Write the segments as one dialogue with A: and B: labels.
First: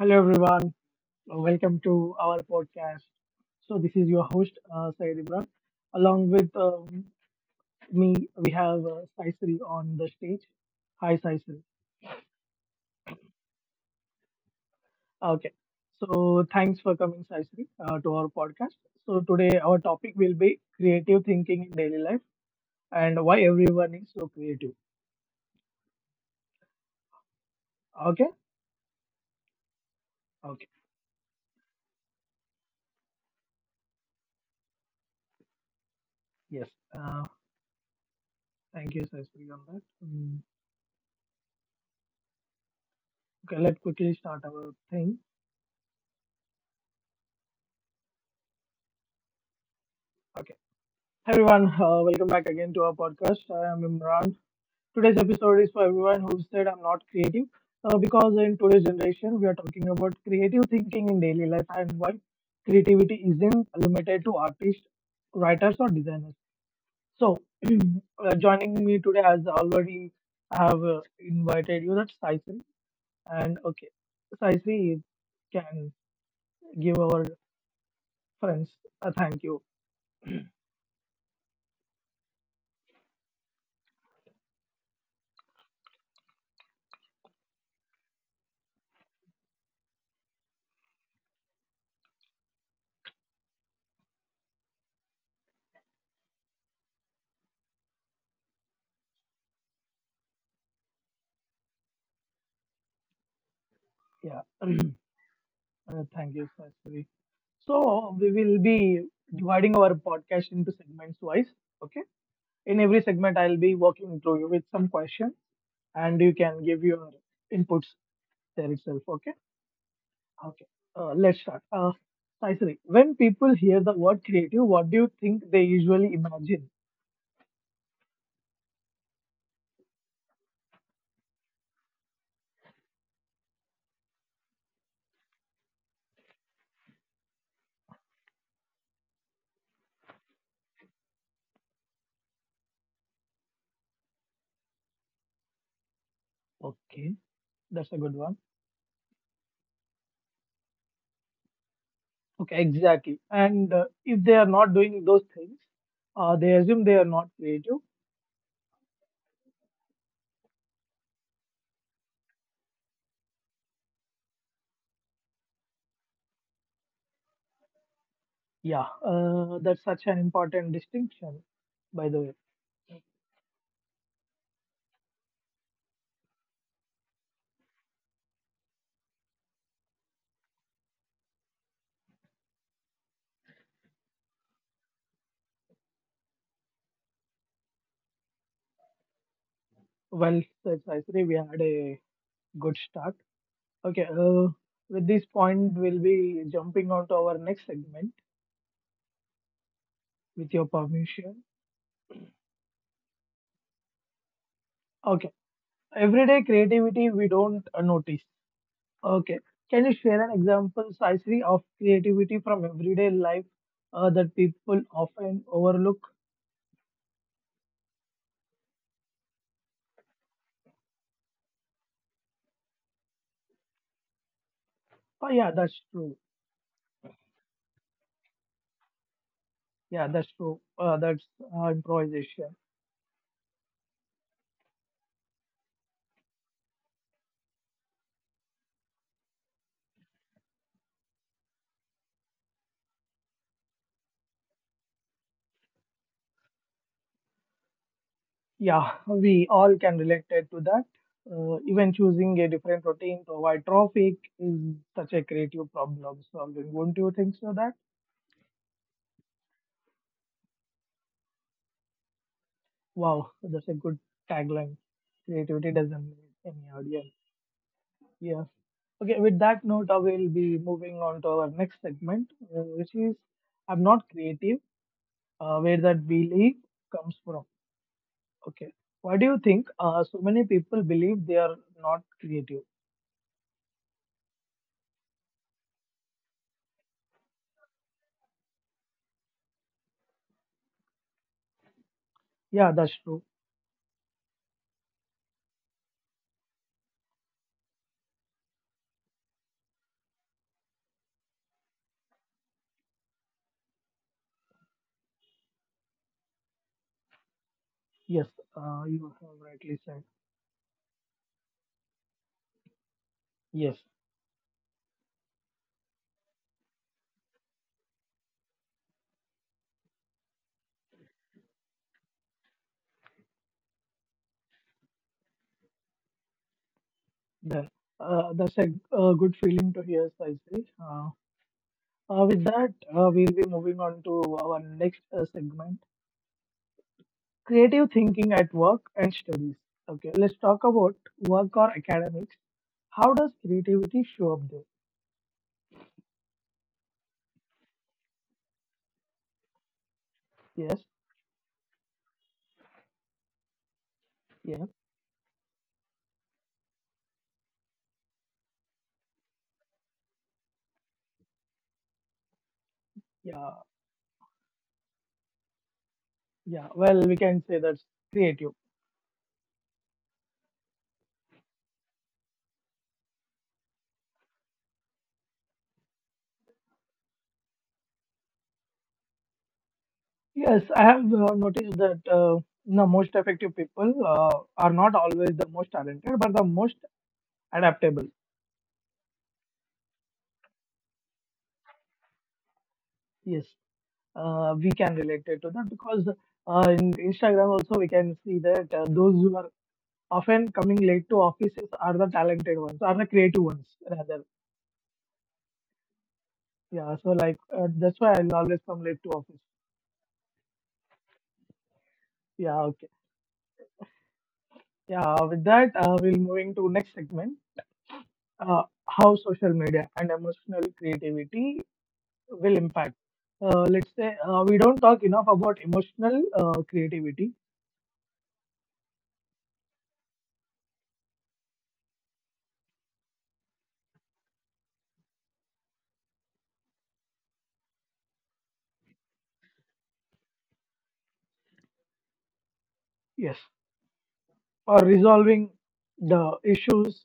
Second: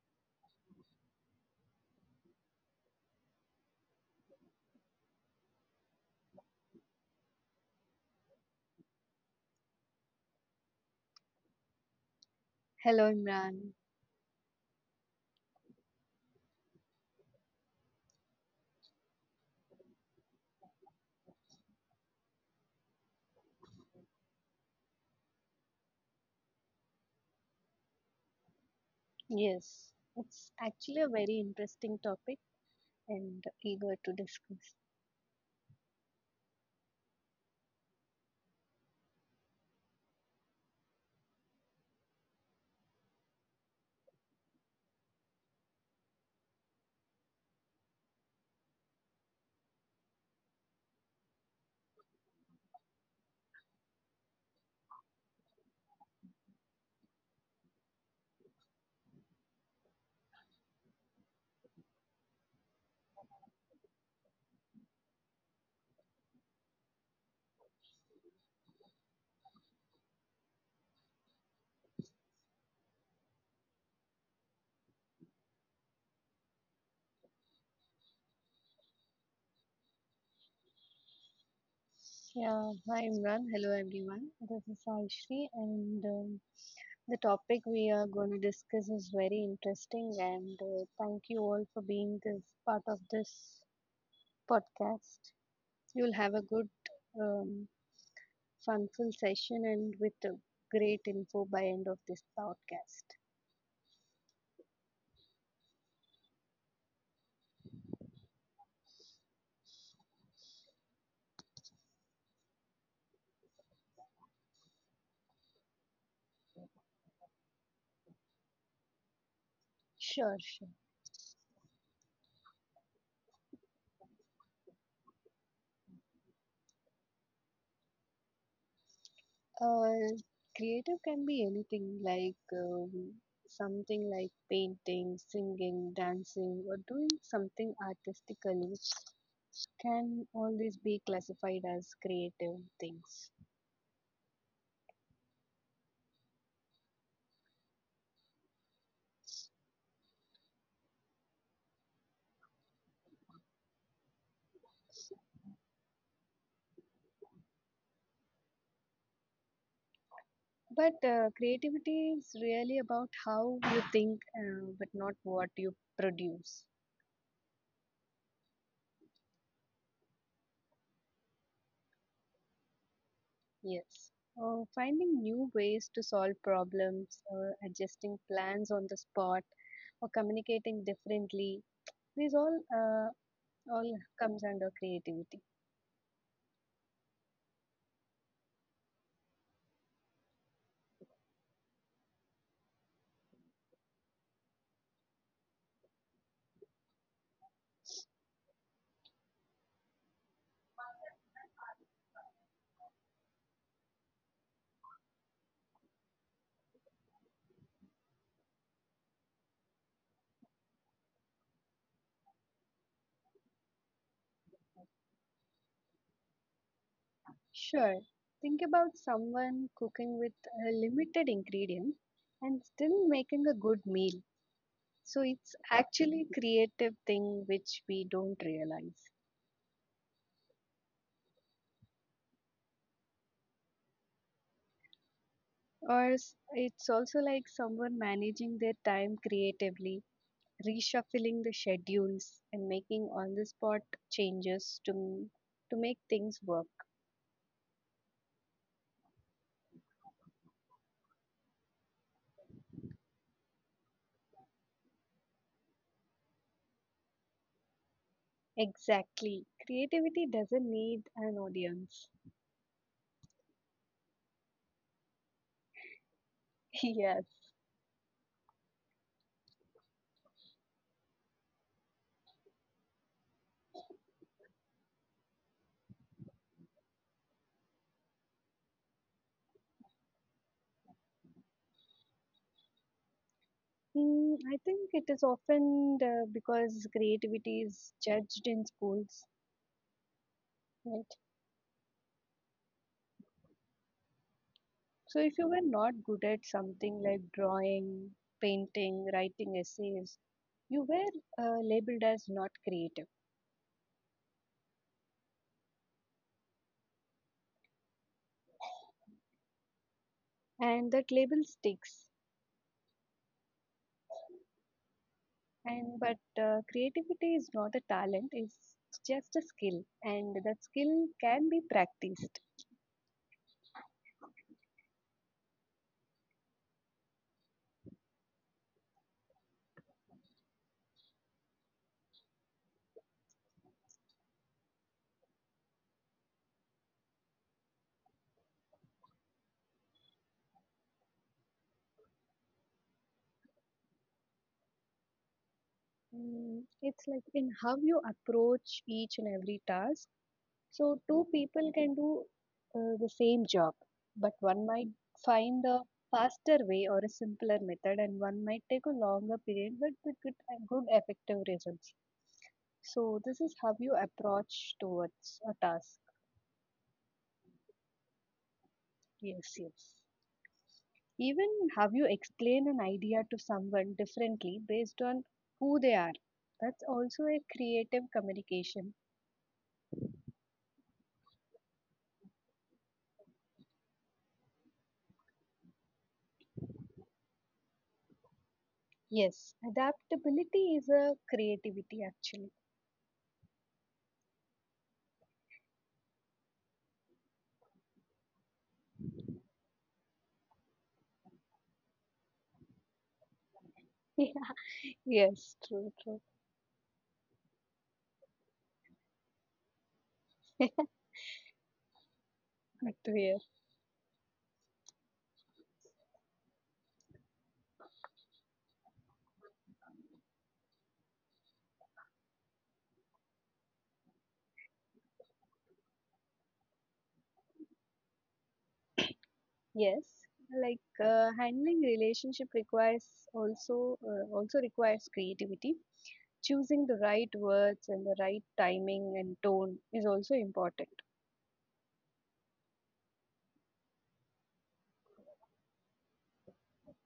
A: Hello, everyone. Welcome to our podcast. This is your host, Syed Imran. Along with me, we have Saisri on the stage. Hi, Saisri.
B: Hello, Imran.
A: Okay. So, thanks for coming, Saisri, to our podcast. So, today our topic will be creative thinking in daily life and why everyone is so creative. Okay.
B: Yes, it's
A: Okay.
B: actually a very interesting topic and eager to discuss.
A: Yes. Uh, thank you, Saisri, on that. Okay. Let's quickly start our thing. Okay. Hi everyone, welcome back again to our podcast. I am Imran. Today's episode is for everyone who said I'm not creative, because in today's generation we are talking about creative thinking in daily life and why creativity isn't limited to artists, writers, or designers. So, joining me today, as already I have invited you, that's Saisi. And okay, Saisi you can give our friends a thank you.
B: Yeah, hi, Imran. Hello, everyone. This is Aishri, and the topic we are going to discuss is very interesting. And thank you all for being this part of this podcast. You'll have a um, funful session and with a great info by end of this podcast.
A: Yeah. Thank you, Sastri. So we will be dividing our podcast into segments wise. Okay. In every segment, I'll be walking through you with some question, and you can give your inputs there itself. Okay.
B: Sure,
A: Okay.
B: sure.
A: Let's start. Sastri, when people hear the word creative, what do you think they usually imagine?
B: Uh, Creative can be anything like something like painting, singing, dancing, or doing something artistically can always be classified as creative things.
A: Okay, that's a good one. Okay, exactly. And if they are not doing those things, they assume they are not creative.
B: But creativity is really about how you think, but not what you produce.
A: Yeah, that's such an important distinction, by the way.
B: Yes. Finding new ways to solve problems, adjusting plans on the spot, or communicating differently. These all Oh, yeah, comes under creativity.
A: Well said, Saisri. We had a good start. Okay, with this point, we'll be jumping on to our next segment with your permission. Okay, everyday creativity we don't notice. Okay, can you share an example, Saisri, of creativity from everyday life that people often overlook?
B: Sure. Think about someone cooking with a limited ingredient and still making a good meal. So
A: Oh, yeah,
B: it's
A: that's true.
B: actually creative thing which we don't realize.
A: Yeah, that's true. That's improvisation.
B: It's also like someone managing their time creatively, reshuffling the schedules and making on the spot changes to m- to make things work.
A: Yeah, we all can relate it to that. Even choosing a different routine to avoid traffic is such a creative problem solving. Won't you think so? That
B: Exactly. Creativity doesn't need an audience.
A: wow, that's a good tagline. Creativity doesn't need any audience.
B: Yes.
A: Yeah. Okay. With that note, I will be moving on to our next segment, which is I'm not creative. Where that belief comes from. Okay. Why do you think so many people believe they are not creative?
B: Mm, I think it is often because creativity is judged in schools, right?
A: Yeah, that's true.
B: So if you were not good at something like drawing, painting, writing essays, you were labeled as not creative,
A: Yes, you have rightly said.
B: and that label sticks.
A: Yes,
B: And but creativity is not a talent; it's just a skill, and that skill can be practiced.
A: that that's a good feeling to hear, Saisri. With that, we'll be moving on to our next segment: creative thinking at work and studies. Okay, let's talk about work or academics. How does creativity show up there?
B: Mm, it's like in how you approach each and every task.
A: Yes,
B: So two people can do the same job, but one
A: yeah,
B: might find a faster way or a simpler method, and one might take a longer period, but with good effective results. So this is
A: yeah,
B: how you approach towards a task.
A: yeah. Well, we can say that's creative.
B: Yes, yes. Even how you explain an idea to someone differently based on who they are. That's also a creative communication.
A: Yes, I have noticed that the most effective people are not always the most talented, but the most adaptable.
B: Yes, adaptability is a creativity actually.
A: Yes, we can relate it to that because in Instagram also we can see that those who are often coming late to offices are the talented ones, are the creative ones rather.
B: Yes, true, true.
A: Yeah, so like that's why I'll always come late to office. Yeah, okay.
B: Good to hear.
A: Yeah, with that we'll moving to next segment, how social media and emotional creativity will impact. Let's say we don't talk enough about emotional creativity.
B: Yes, like handling relationship requires also requires creativity. Choosing the right words and the right timing and tone is also important.
A: Yes, or resolving the issues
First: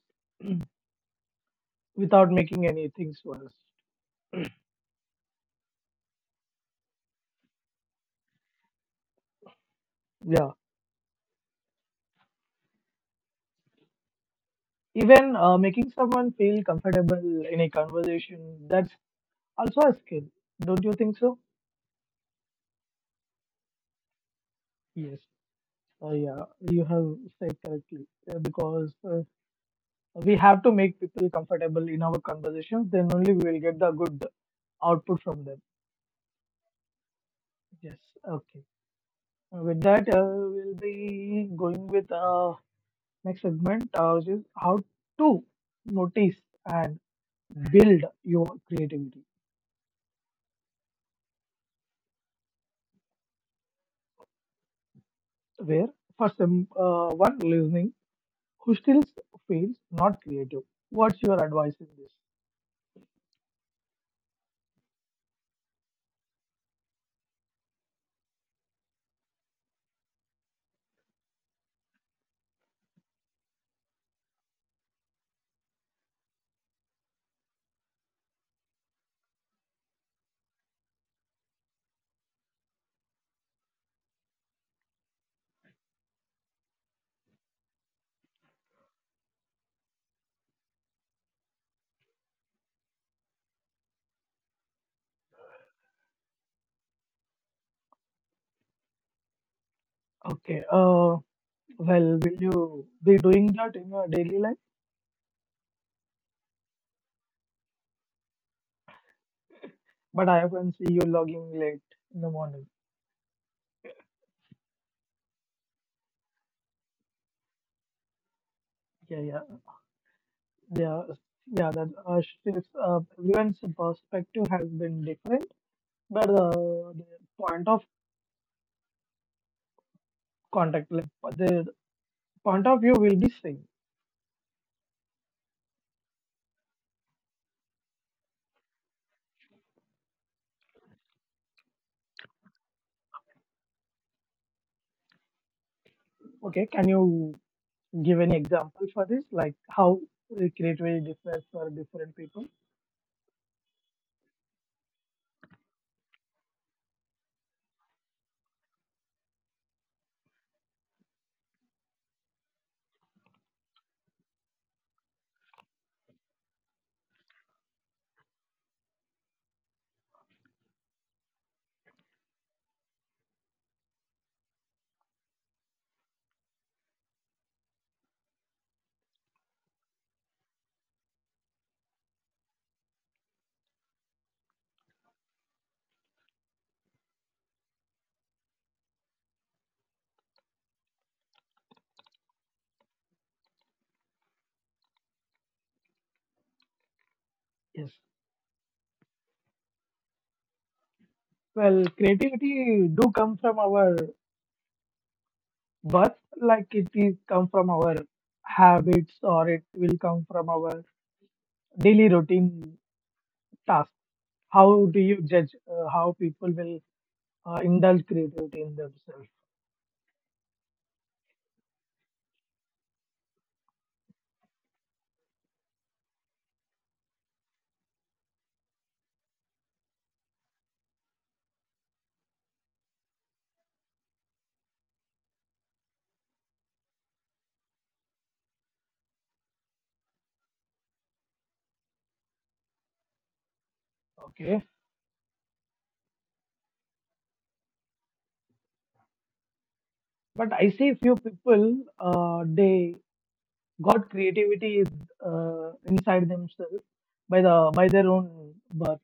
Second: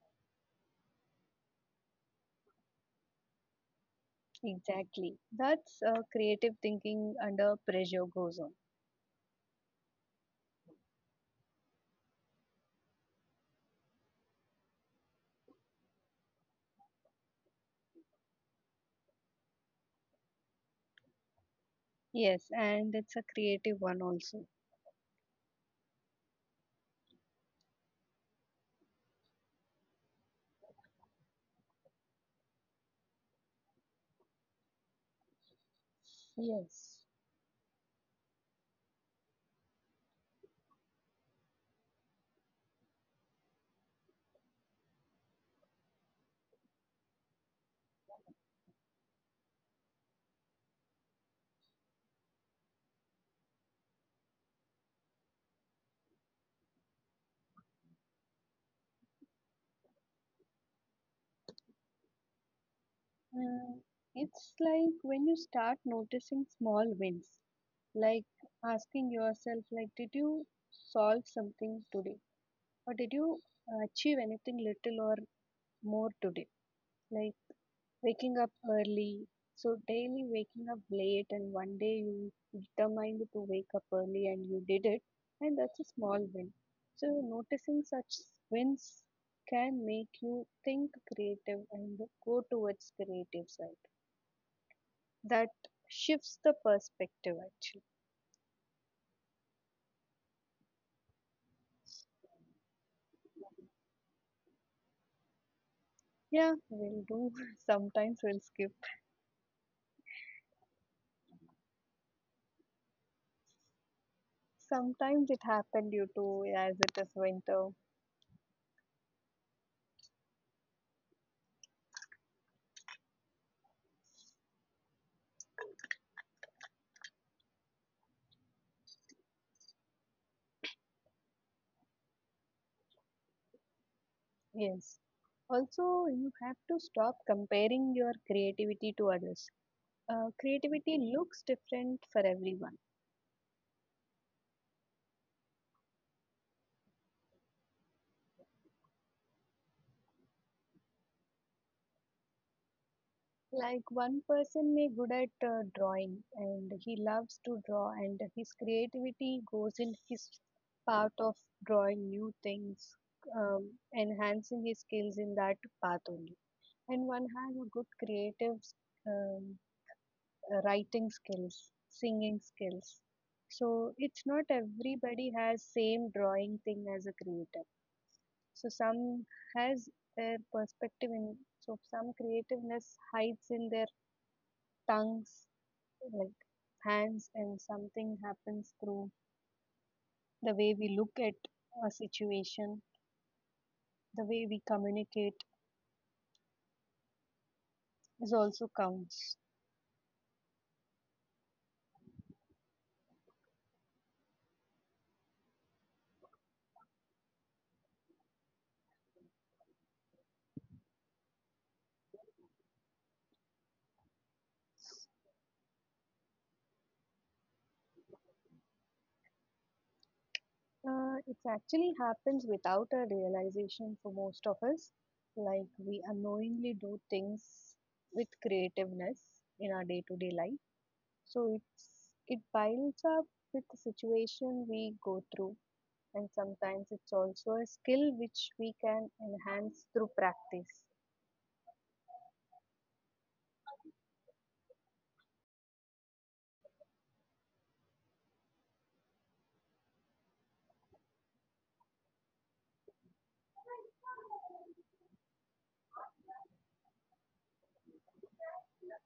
A: without making anything worse.
B: Exactly. That's creative thinking under pressure goes on.
A: Yeah, even making someone feel comfortable in a conversation, that's also a skill. Don't you think so?
B: Yes, and it's a creative one also.
A: Yes. Uh, yeah, you have said correctly because we have to make people comfortable in our conversations. Then only we will get the good output from them.
B: Yes.
A: Yes. Okay. With that, we'll be going with next segment, which is how to notice and build your creativity. Where for some one listening who still feels not creative, what's your advice in this?
B: Uh, it's like when you start noticing small wins, like asking yourself like did you solve something today? Or did you achieve anything little or more today? Like waking up early. So daily waking up late, and one day you determined to wake up early and you did it, and that's a small win. So noticing such wins can make you think creative and go towards creative side. That shifts the perspective actually.
A: Okay well, will you be doing that in your daily life?
B: Yeah, we'll do. Sometimes we'll skip.
A: But I often see you logging late in the morning.
B: Sometimes it happened due to as it is winter.
A: Yeah, yeah, yeah, yeah, that still, everyone's perspective has been different, but the point of contact, like the point of view will be same.
B: Yes. Also, you have to stop comparing your creativity to others. Creativity looks different for everyone.
A: Okay, can you give any example for this, like how creativity differs for different people?
B: Like one person may good at drawing and he loves to draw and his creativity goes in his part of drawing new things, um, enhancing his skills in that path only. And one has a good creative um, writing skills, singing skills. So it's not everybody has same drawing thing as a creator. So some has their perspective in so some creativeness hides in their tongues, like hands, and something happens through the way we look at a situation, the way we communicate
A: Yes.
B: is also counts.
A: Well, creativity do come from our birth, like it is come from our habits, or it will come from our daily routine task. How do you judge how people will indulge creativity in themselves?
B: It actually happens without a realization for most of us. Like we unknowingly do things with creativeness in our day-to-day life. So it piles up with the situation we go through, and sometimes it's also a skill which we can enhance through practice.
A: Okay. But I see few people, they got creativity inside themselves by the by their own birth.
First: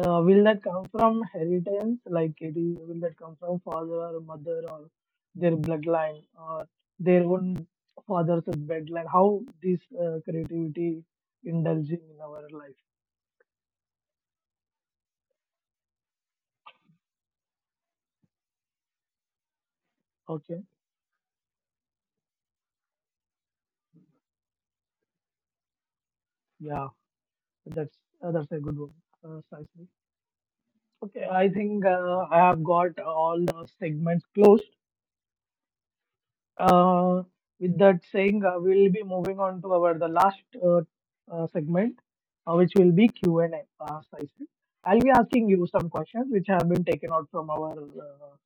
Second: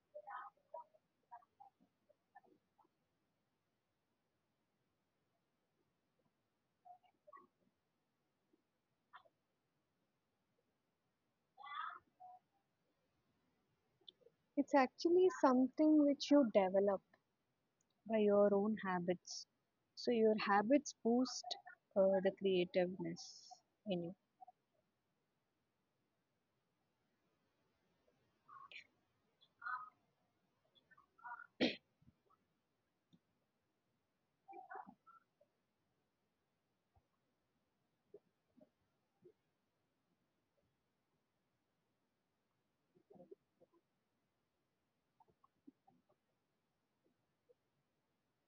A: Will that come from inheritance? Like it is, will that come from father or mother or their bloodline or their own father's bloodline? How this creativity indulging in our life?
B: It's actually something which you develop by your own habits. So your
A: Okay,
B: habits boost the creativeness in you.
A: yeah, that's that's a good one, Saishi. Okay, I think I have got all the segments closed. Uh, with that saying, we will be moving on to our the last segment, which will be Q and A. Session. I'll be asking you some questions which have been taken out from our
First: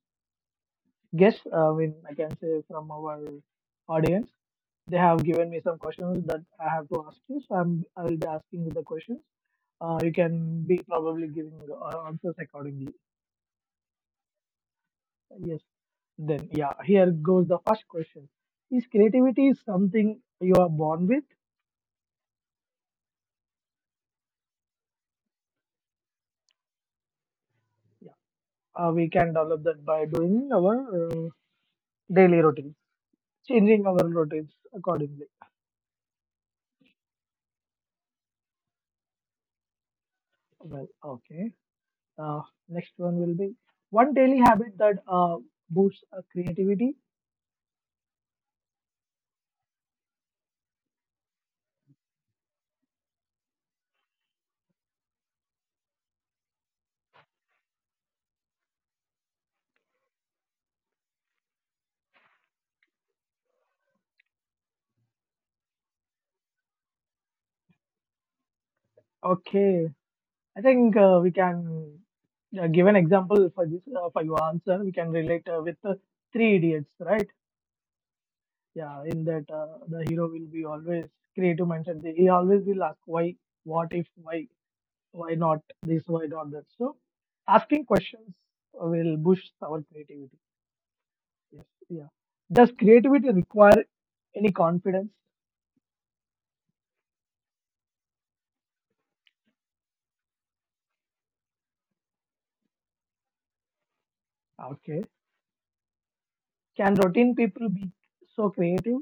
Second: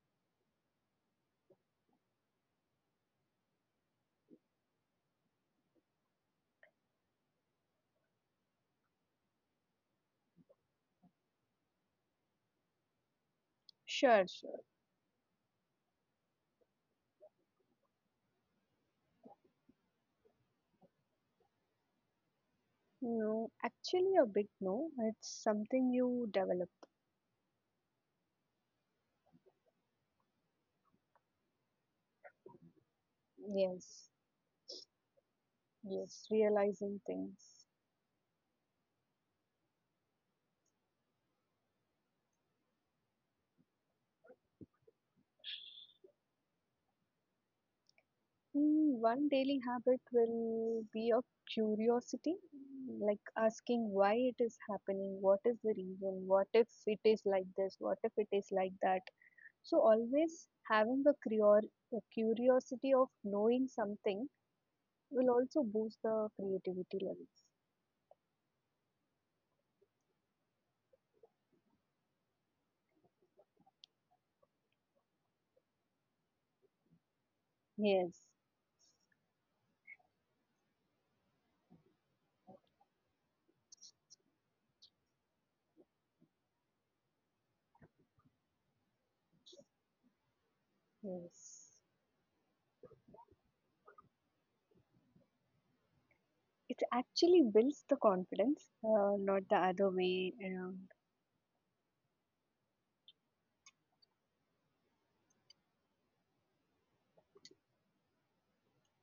A: guests. I mean, I can say from our audience, they have given me some questions that I have to ask you. So I will be asking you the questions. You can be probably giving answers accordingly.
B: Sure, sure.
A: Yes. Then yeah, here goes the first question. Is creativity something you are born with?
B: No, actually, a big no. It's something you develop.
A: Yeah. We can develop that by doing our daily routines, changing our
B: Yes,
A: routines accordingly.
B: yes, realizing things.
A: Well, okay. Uh, Next one will be one daily habit that boosts creativity.
B: Mm, one daily habit will be of curiosity, like asking why it is happening, what is the reason, what if it is like this, what if it is like that. So, always having a a curiosity of knowing something will also boost the creativity levels.
A: Okay, I think we can give an example for this for your answer. We can relate with three idiots, right?
B: Yes,
A: Yeah, in that the hero will be always creative mindset. He always will ask why, what if, why. Why not this, why not that. So asking questions will boost our creativity. Yes,
B: yes.
A: yeah. Does creativity require any confidence?
B: It actually builds the confidence, not the other way around.
A: Okay. Can routine people be so creative?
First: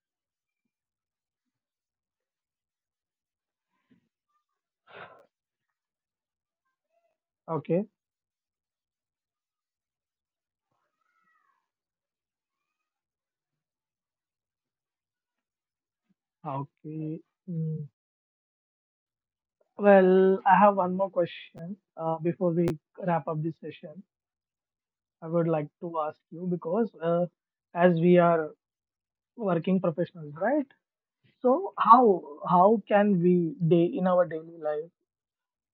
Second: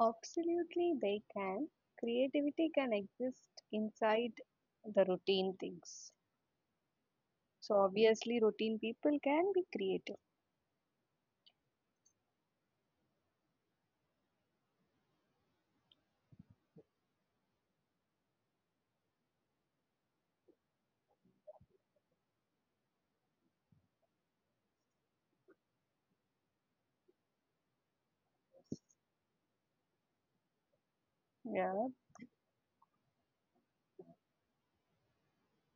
B: Absolutely, they can. Creativity can exist inside the routine things. So,
A: Okay.
B: obviously, routine people can be creative.
A: Okay. Mm. Well, I have one more question before we wrap up this session. I would like to ask you because as we are working professionals, right? So
B: Yeah,
A: how can we day in our daily life?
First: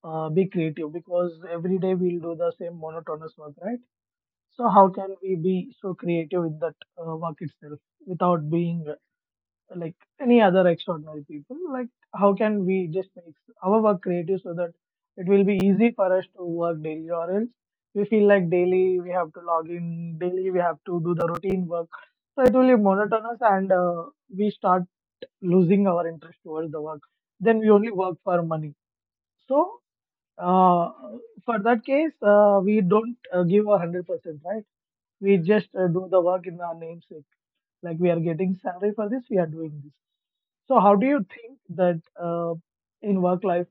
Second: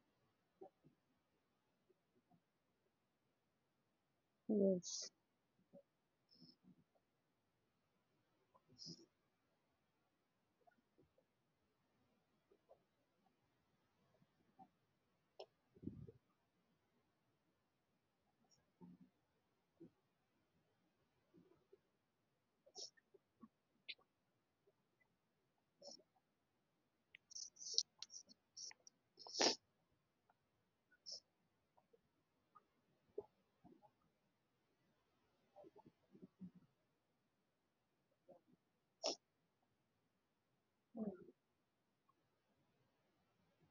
A: Be creative because every day we'll do the same monotonous work, right? So how
B: yes.
A: can we be so creative in that work itself without being like any other extraordinary people? Like how can we just make our work creative so that it will be easy for us to work daily, or else we feel like daily we have to log in, daily we have to do the routine work. So it will be monotonous, and we start losing our interest towards the work. Then we only work for money. So uh, for that case, we don't give 100%, right? We just do the work in our namesake. Like we are getting salary for this, we are doing this. So how do you think that in work life,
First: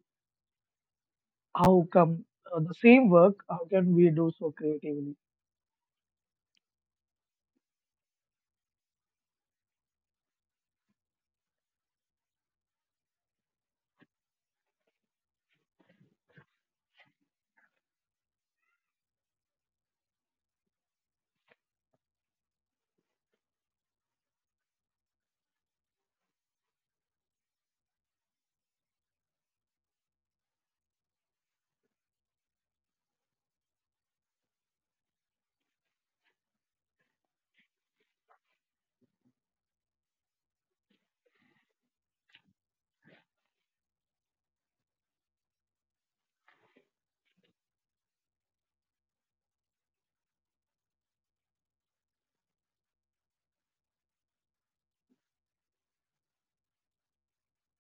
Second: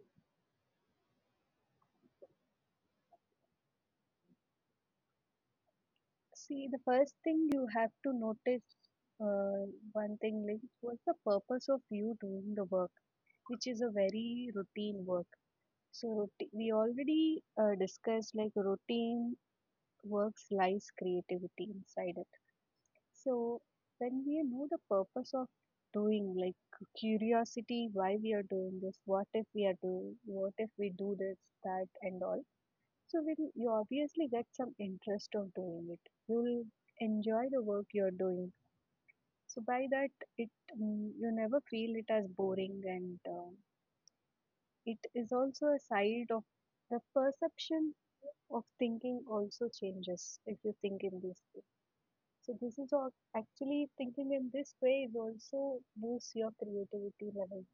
A: how come the same work, how can we do so creatively?
B: See, the first thing you have to notice, uh, one thing, like, what's the purpose of you doing the work, which is a very routine work. So, we already discussed like routine works lies creativity inside it, so when we know the purpose of doing, like curiosity, why we are doing this, what if we are doing, what if we do this, that and all. So when you obviously get some interest of doing it, you'll enjoy the work you're doing. So by that, it you never feel it as boring, and it is also a side of the perception of thinking also changes if you think in this way. So this is all actually thinking in this way is also boosts your creativity level.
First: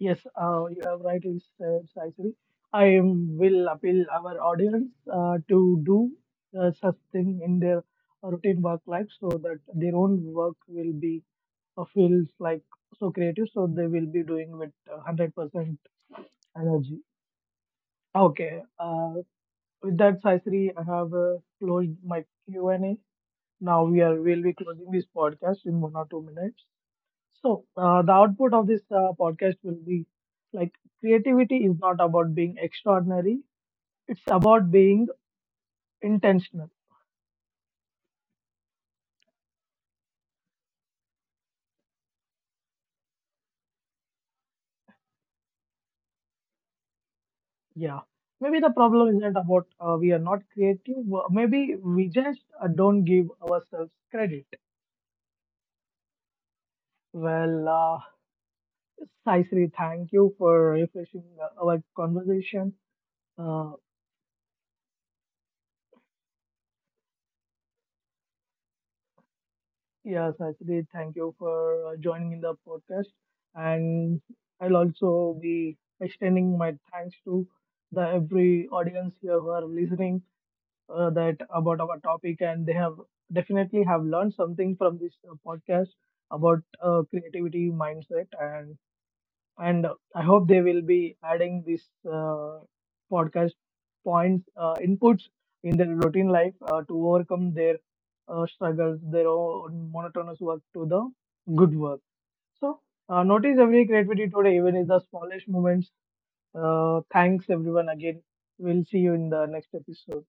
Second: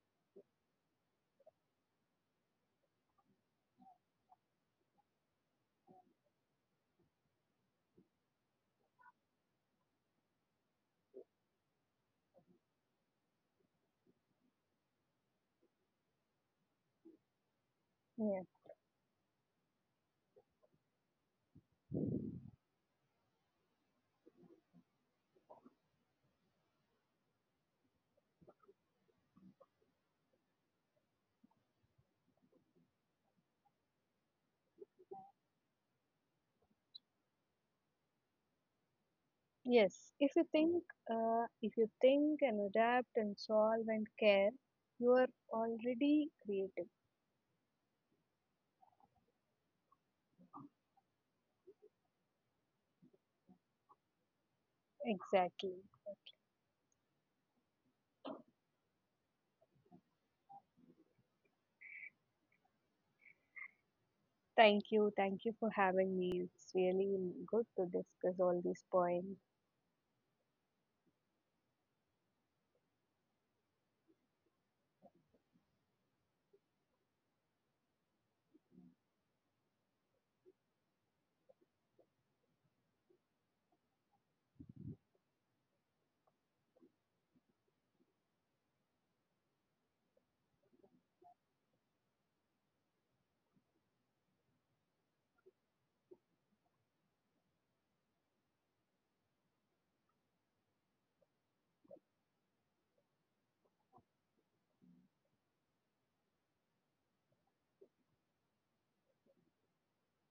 A: Yes, you have rightly said, Saisri. I will appeal our audience to do such thing in their routine work life so that their own work will be feels like so creative, so they will be doing with 100% energy.
B: Yeah.
A: Okay, with that, Saisri, I have closed my Q and A. Now we are will be closing this podcast in 1 or 2 minutes. So the output of this podcast will be like creativity is not about being extraordinary; it's about being intentional.
B: Yes. If you think and adapt and solve and care, you are already creative.
A: Yeah, maybe the problem isn't about we are not creative. Maybe we just don't give ourselves credit.
B: Exactly.
A: Well, Saisri, thank you for refreshing our conversation. Uh,
B: Thank you. Thank you for having me. It's really good to discuss all these points.
A: yeah, Saisri, thank you for joining in the podcast. And I'll also be extending my thanks to the every audience here who are listening that about our topic, and they have definitely have learned something from this podcast about creativity mindset. And I hope they will be adding this uh, podcast points inputs in their routine life to overcome their struggles, their own monotonous work to the good work. So notice every creativity today, even in the smallest moments. Thanks everyone again. We'll see you in the next episode.